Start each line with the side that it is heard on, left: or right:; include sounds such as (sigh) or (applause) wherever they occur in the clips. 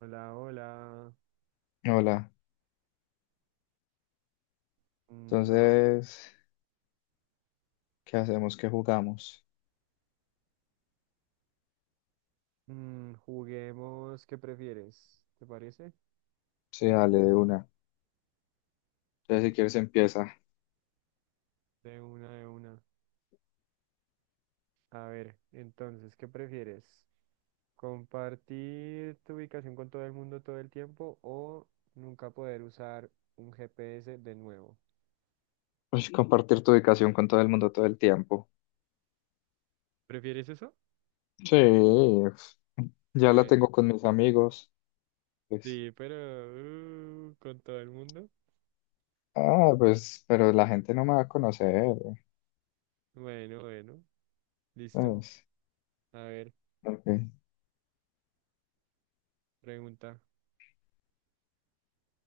right: Hola, hola.
left: Hola,
right: No.
left: entonces, ¿qué hacemos? ¿Qué jugamos?
right: Mm, juguemos, ¿qué prefieres? ¿Te parece?
left: Sí, dale de una. Entonces, si
right: Ok,
left: quieres, empieza.
right: de una, de una. A ver, entonces, ¿qué prefieres? ¿Compartir tu ubicación con todo el mundo todo el tiempo o nunca poder usar un GPS de nuevo?
left: Uy, compartir tu ubicación con todo el mundo todo el tiempo.
right: ¿Prefieres eso?
left: Sí, ya la
right: Bueno,
left: tengo con mis amigos. Pues,
right: sí, pero con todo el mundo.
left: ah, pues, pero la gente no me va a conocer.
right: Bueno, bueno, listo.
left: Pues.
right: A ver,
left: Ok.
right: pregunta.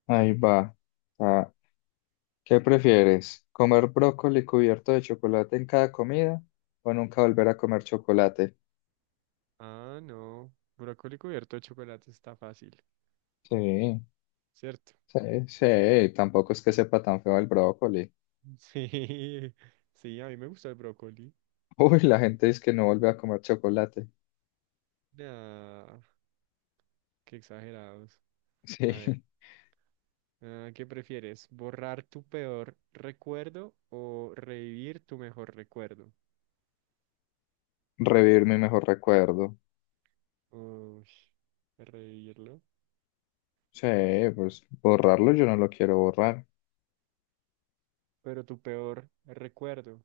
left: Ahí va. Ah, ¿qué prefieres? ¿Comer brócoli cubierto de chocolate en cada comida o nunca volver a comer chocolate?
right: Ah, no. Brócoli cubierto de chocolate está fácil,
left: Sí,
right: ¿cierto?
left: sí, sí, tampoco es que sepa tan feo el brócoli.
right: (laughs) Sí, sí, a mí me gusta el brócoli.
left: Uy, la gente dice que no vuelve a comer chocolate.
right: Nah, qué exagerados. A ver,
left: Sí,
right: ah, ¿qué prefieres? ¿Borrar tu peor recuerdo o revivir tu mejor recuerdo?
left: (laughs) revivir mi mejor recuerdo.
right: Uy, revivirlo.
left: Sí, pues borrarlo yo no lo quiero borrar.
right: Pero tu peor recuerdo.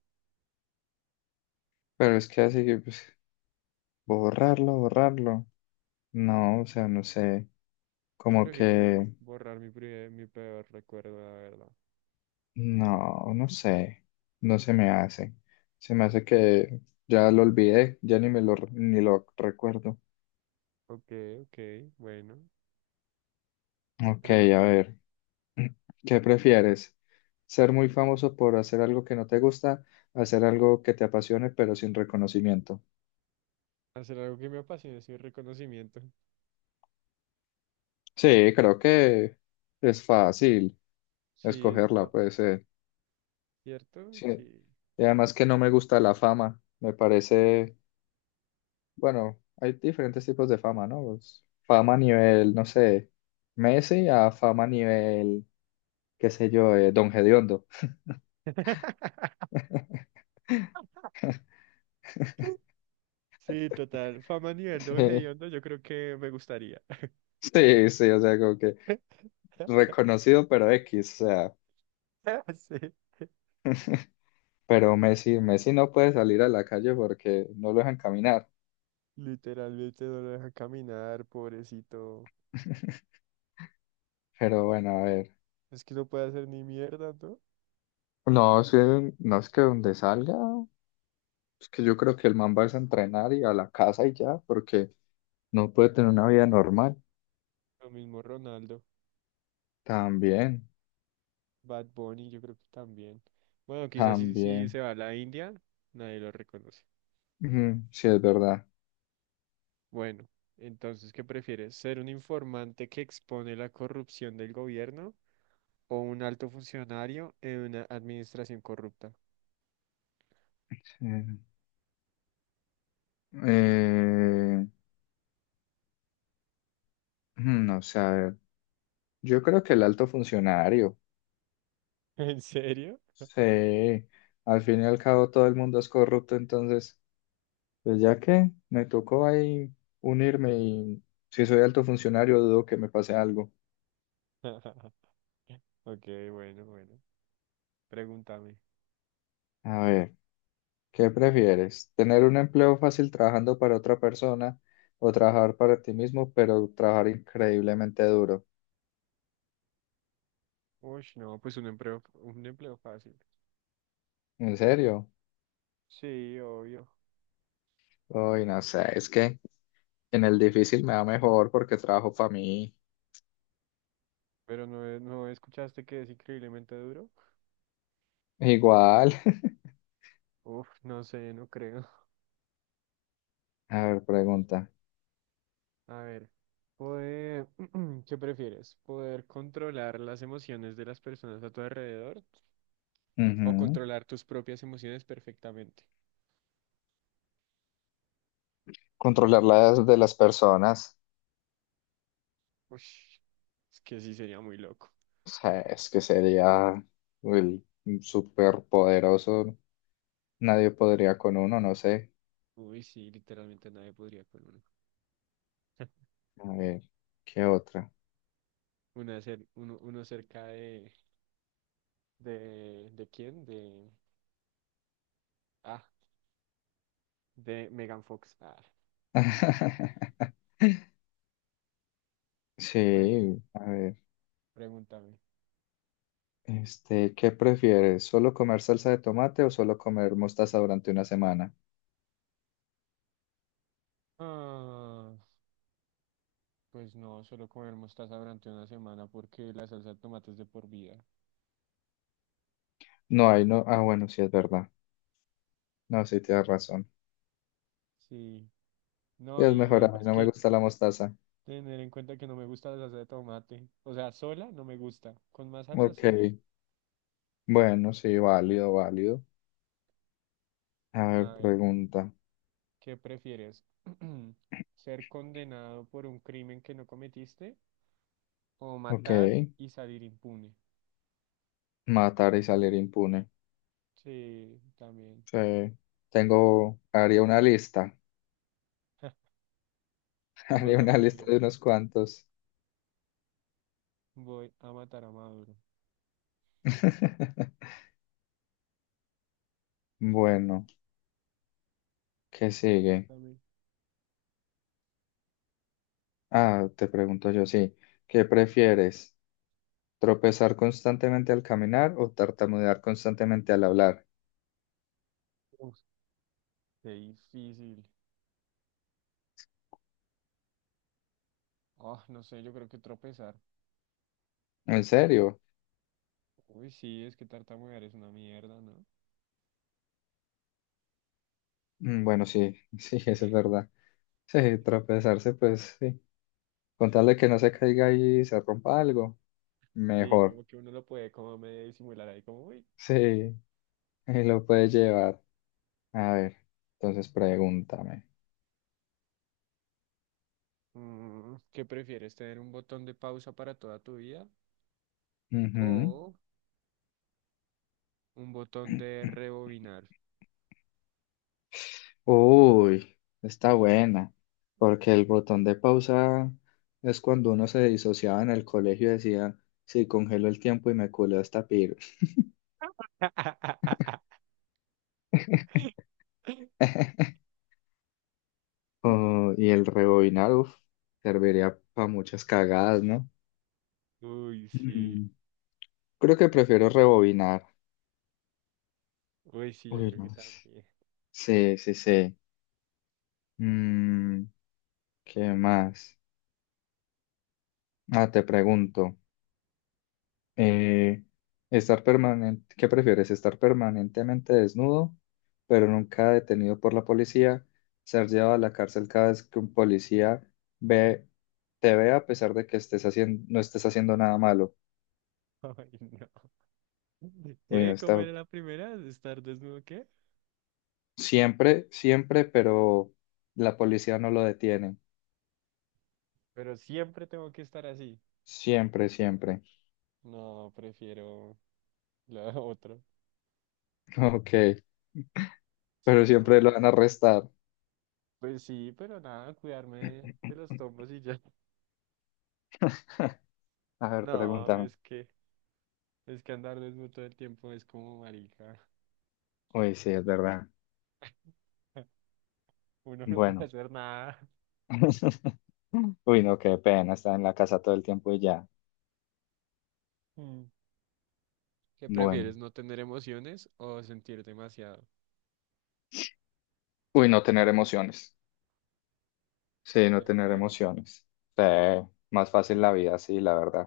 left: Pero es que así que, pues, borrarlo, borrarlo. No, o sea, no sé.
right: Yo
left: Como
right: prefiero
left: que,
right: borrar mi peor recuerdo, la verdad.
left: no, no sé. No se me hace. Se me hace que ya lo olvidé, ya ni me lo, ni lo recuerdo.
right: Ok, ok, bueno.
left: Ok, a
right: Pregúntame.
left: ver. ¿Qué prefieres? ¿Ser muy famoso por hacer algo que no te gusta, hacer algo que te apasione pero sin reconocimiento?
right: Hacer algo que me apasione sin reconocimiento.
left: Sí, creo que es fácil
right: Sí, está
left: escogerla, pues
right: fácil. ¿Cierto?
left: sí.
right: Sí.
left: Y además que no me gusta la fama, me parece, bueno, hay diferentes tipos de fama, ¿no? Pues, fama a nivel, no sé, Messi a fama a nivel, qué sé yo, Don Hediondo.
right: (laughs) Sí, total. Fama a nivel don
left: (laughs)
right: Hediondo, yo creo que me gustaría.
left: Sí, sí, o sea, como que
right: (laughs)
left: reconocido pero X, o sea.
right: Sí,
left: Pero Messi no puede salir a la calle porque no lo dejan caminar.
right: literalmente no lo dejan caminar, pobrecito.
left: (laughs) Pero bueno, a ver.
right: Es que no puede hacer ni mierda, ¿no?
left: No, es que, no es que donde salga, es que yo creo que el man va a entrenar y a la casa y ya, porque no puede tener una vida normal.
right: Lo mismo Ronaldo,
left: También,
right: Bad Bunny, yo creo que también. Bueno, quizás si
left: también.
right: se va a la India, nadie lo reconoce.
left: Ujú, sí, es verdad.
right: Bueno, entonces, ¿qué prefieres? ¿Ser un informante que expone la corrupción del gobierno o un alto funcionario en una administración corrupta?
left: Sí. Eh, no sé, a ver. Yo creo que el alto funcionario.
right: (laughs) ¿En serio?
left: Sí, al fin y al cabo todo el mundo es corrupto, entonces pues ya que me tocó ahí unirme y si soy alto funcionario dudo que me pase algo.
right: (laughs) Ok, bueno, bueno. Pregúntame.
left: A ver, ¿qué prefieres? ¿Tener un empleo fácil trabajando para otra persona o trabajar para ti mismo pero trabajar increíblemente duro?
right: Uy, no, pues un empleo fácil.
left: ¿En serio?
right: Sí, obvio.
left: Uy, no sé, es que en el difícil me va mejor porque trabajo para mí.
right: Pero no, no escuchaste que es increíblemente duro.
left: Igual.
right: Uf, no sé, no creo. (laughs)
left: (laughs) A ver, pregunta.
right: A ver, poder, (clears throat) ¿qué prefieres? ¿Poder controlar las emociones de las personas a tu alrededor o
left: Ujú.
right: controlar tus propias emociones perfectamente?
left: Controlar las de las personas.
right: Uy, es que sí sería muy loco.
left: O sea, es que sería el súper poderoso. Nadie podría con uno, no sé.
right: Uy, sí, literalmente nadie podría con uno.
left: A ver, ¿qué otra?
right: Uno cerca de, ¿de quién? De, ah, de Megan Fox. Ah.
left: (laughs)
right: Bueno,
left: Sí, a ver.
right: pregúntame.
left: Este, ¿qué prefieres? ¿Solo comer salsa de tomate o solo comer mostaza durante una semana?
right: Ah, pues no, solo comer mostaza durante una semana porque la salsa de tomate es de por vida.
left: No, ahí no. Ah, bueno, sí es verdad. No, sí tienes razón.
right: Sí,
left: Sí,
right: no,
left: es
right: y
left: mejor, a mí
right: además
left: no me
right: que
left: gusta la mostaza.
right: tener en cuenta que no me gusta la salsa de tomate. O sea, sola no me gusta. Con más salsa
left: Ok,
right: sí.
left: bueno, sí, válido, válido. A ver,
right: A ver,
left: pregunta.
right: ¿qué prefieres? (clears throat) ¿Ser condenado por un crimen que no cometiste o
left: Ok,
right: matar y salir impune?
left: matar y salir impune.
right: Sí, también.
left: Sí, tengo, haría una lista, (laughs)
right: Yo
left: haría
right: mato a
left: una lista
right: Maduro.
left: de unos cuantos.
right: Voy a matar a Maduro.
left: (laughs)
right: Mm,
left: Bueno, ¿qué
right: mm,
left: sigue?
right: también.
left: Ah, te pregunto yo, sí. ¿Qué prefieres? ¿Tropezar constantemente al caminar o tartamudear constantemente al hablar?
right: Qué difícil. Ah, no sé, yo creo que tropezar.
left: ¿En serio?
right: Uy, sí, es que tartamudear es una mierda, ¿no?
left: Bueno, sí, sí, (laughs) eso es verdad. Sí,
right: Es que-
left: tropezarse, pues sí. Con tal de que no se caiga y se rompa algo,
right: Sí,
left: mejor.
right: como que uno lo puede como medio disimular ahí, como, uy.
left: Sí, (laughs) y lo puede llevar. A ver, entonces pregúntame.
right: Mm, ¿qué prefieres, tener un botón de pausa para toda tu vida o un botón de
left: Ujú.
right: rebobinar?
left: Uy, está buena, porque el botón de pausa es cuando uno se disociaba en el colegio y decía, sí, congelo el tiempo y me culeo esta piro.
right: (laughs)
left: (laughs) Oh, y el rebobinar, uf, serviría para muchas cagadas, ¿no?
right: Uy, sí.
left: Mm, creo que prefiero rebobinar.
right: Uy, sí, yo
left: Uy,
right: creo que
left: no.
right: también.
left: Sí, sí, sí. Mm, ¿qué más? Ah, te pregunto. Eh, estar permanente, ¿qué prefieres? ¿Estar permanentemente desnudo, pero nunca detenido por la policía? ¿Ser llevado a la cárcel cada vez que un policía ve, te ve a pesar de que estés haciendo, no estés haciendo nada malo?
right: (laughs) Ay, no.
left: Uy, no
right: ¿Qué? ¿Cómo
left: está.
right: era la primera? ¿Estar desnudo qué?
left: Siempre, siempre, pero la policía no lo detiene.
right: Pero siempre tengo que estar así.
left: Siempre, siempre.
right: No, prefiero la otra.
left: (laughs) Ok,
right: Sí,
left: pero
right: ¿no?
left: siempre lo van a arrestar.
right: Pues sí, pero nada, cuidarme de los tombos y ya. (laughs)
left: (laughs) A ver,
right: No,
left: pregúntame.
right: es que andar desnudo todo el tiempo es como marica.
left: Uy, sí, es verdad.
right: (laughs) Uno no puede
left: Bueno.
right: hacer nada. (laughs)
left: (laughs) Uy, no, qué pena estar en la casa todo el tiempo y ya.
right: Mm. ¿Qué
left: Bueno.
right: prefieres, no tener emociones o sentir demasiado?
left: Uy, no tener emociones. Sí, no
right: En
left: tener
right: serio.
left: emociones. Sí, más
right: Mm,
left: fácil la vida, sí, la verdad.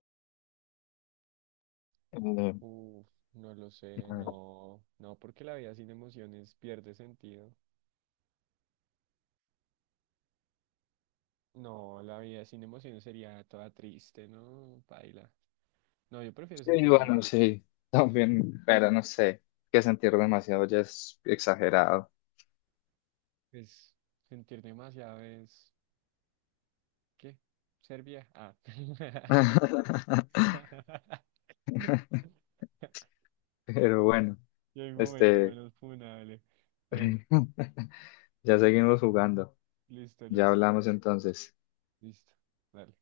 left: Eh,
right: uf, no lo sé,
left: a ver.
right: no, no, porque la vida sin emociones pierde sentido. No, la vida sin emociones sería toda triste, ¿no? Paila. No, yo prefiero
left: Sí,
right: sentir demasiado.
left: bueno, sí, (laughs) también, pero no sé, que sentir demasiado ya es exagerado.
right: Pues sentir demasiado es ¿qué? ¿Serbia? Ah.
left: (laughs)
right: (laughs)
left: Pero bueno,
right: Yo hay un momento
left: este,
right: menos funable. Bueno,
left: (laughs) ya seguimos jugando.
right: listo,
left: Ya
right: listo,
left: hablamos entonces.
right: listo. Dale.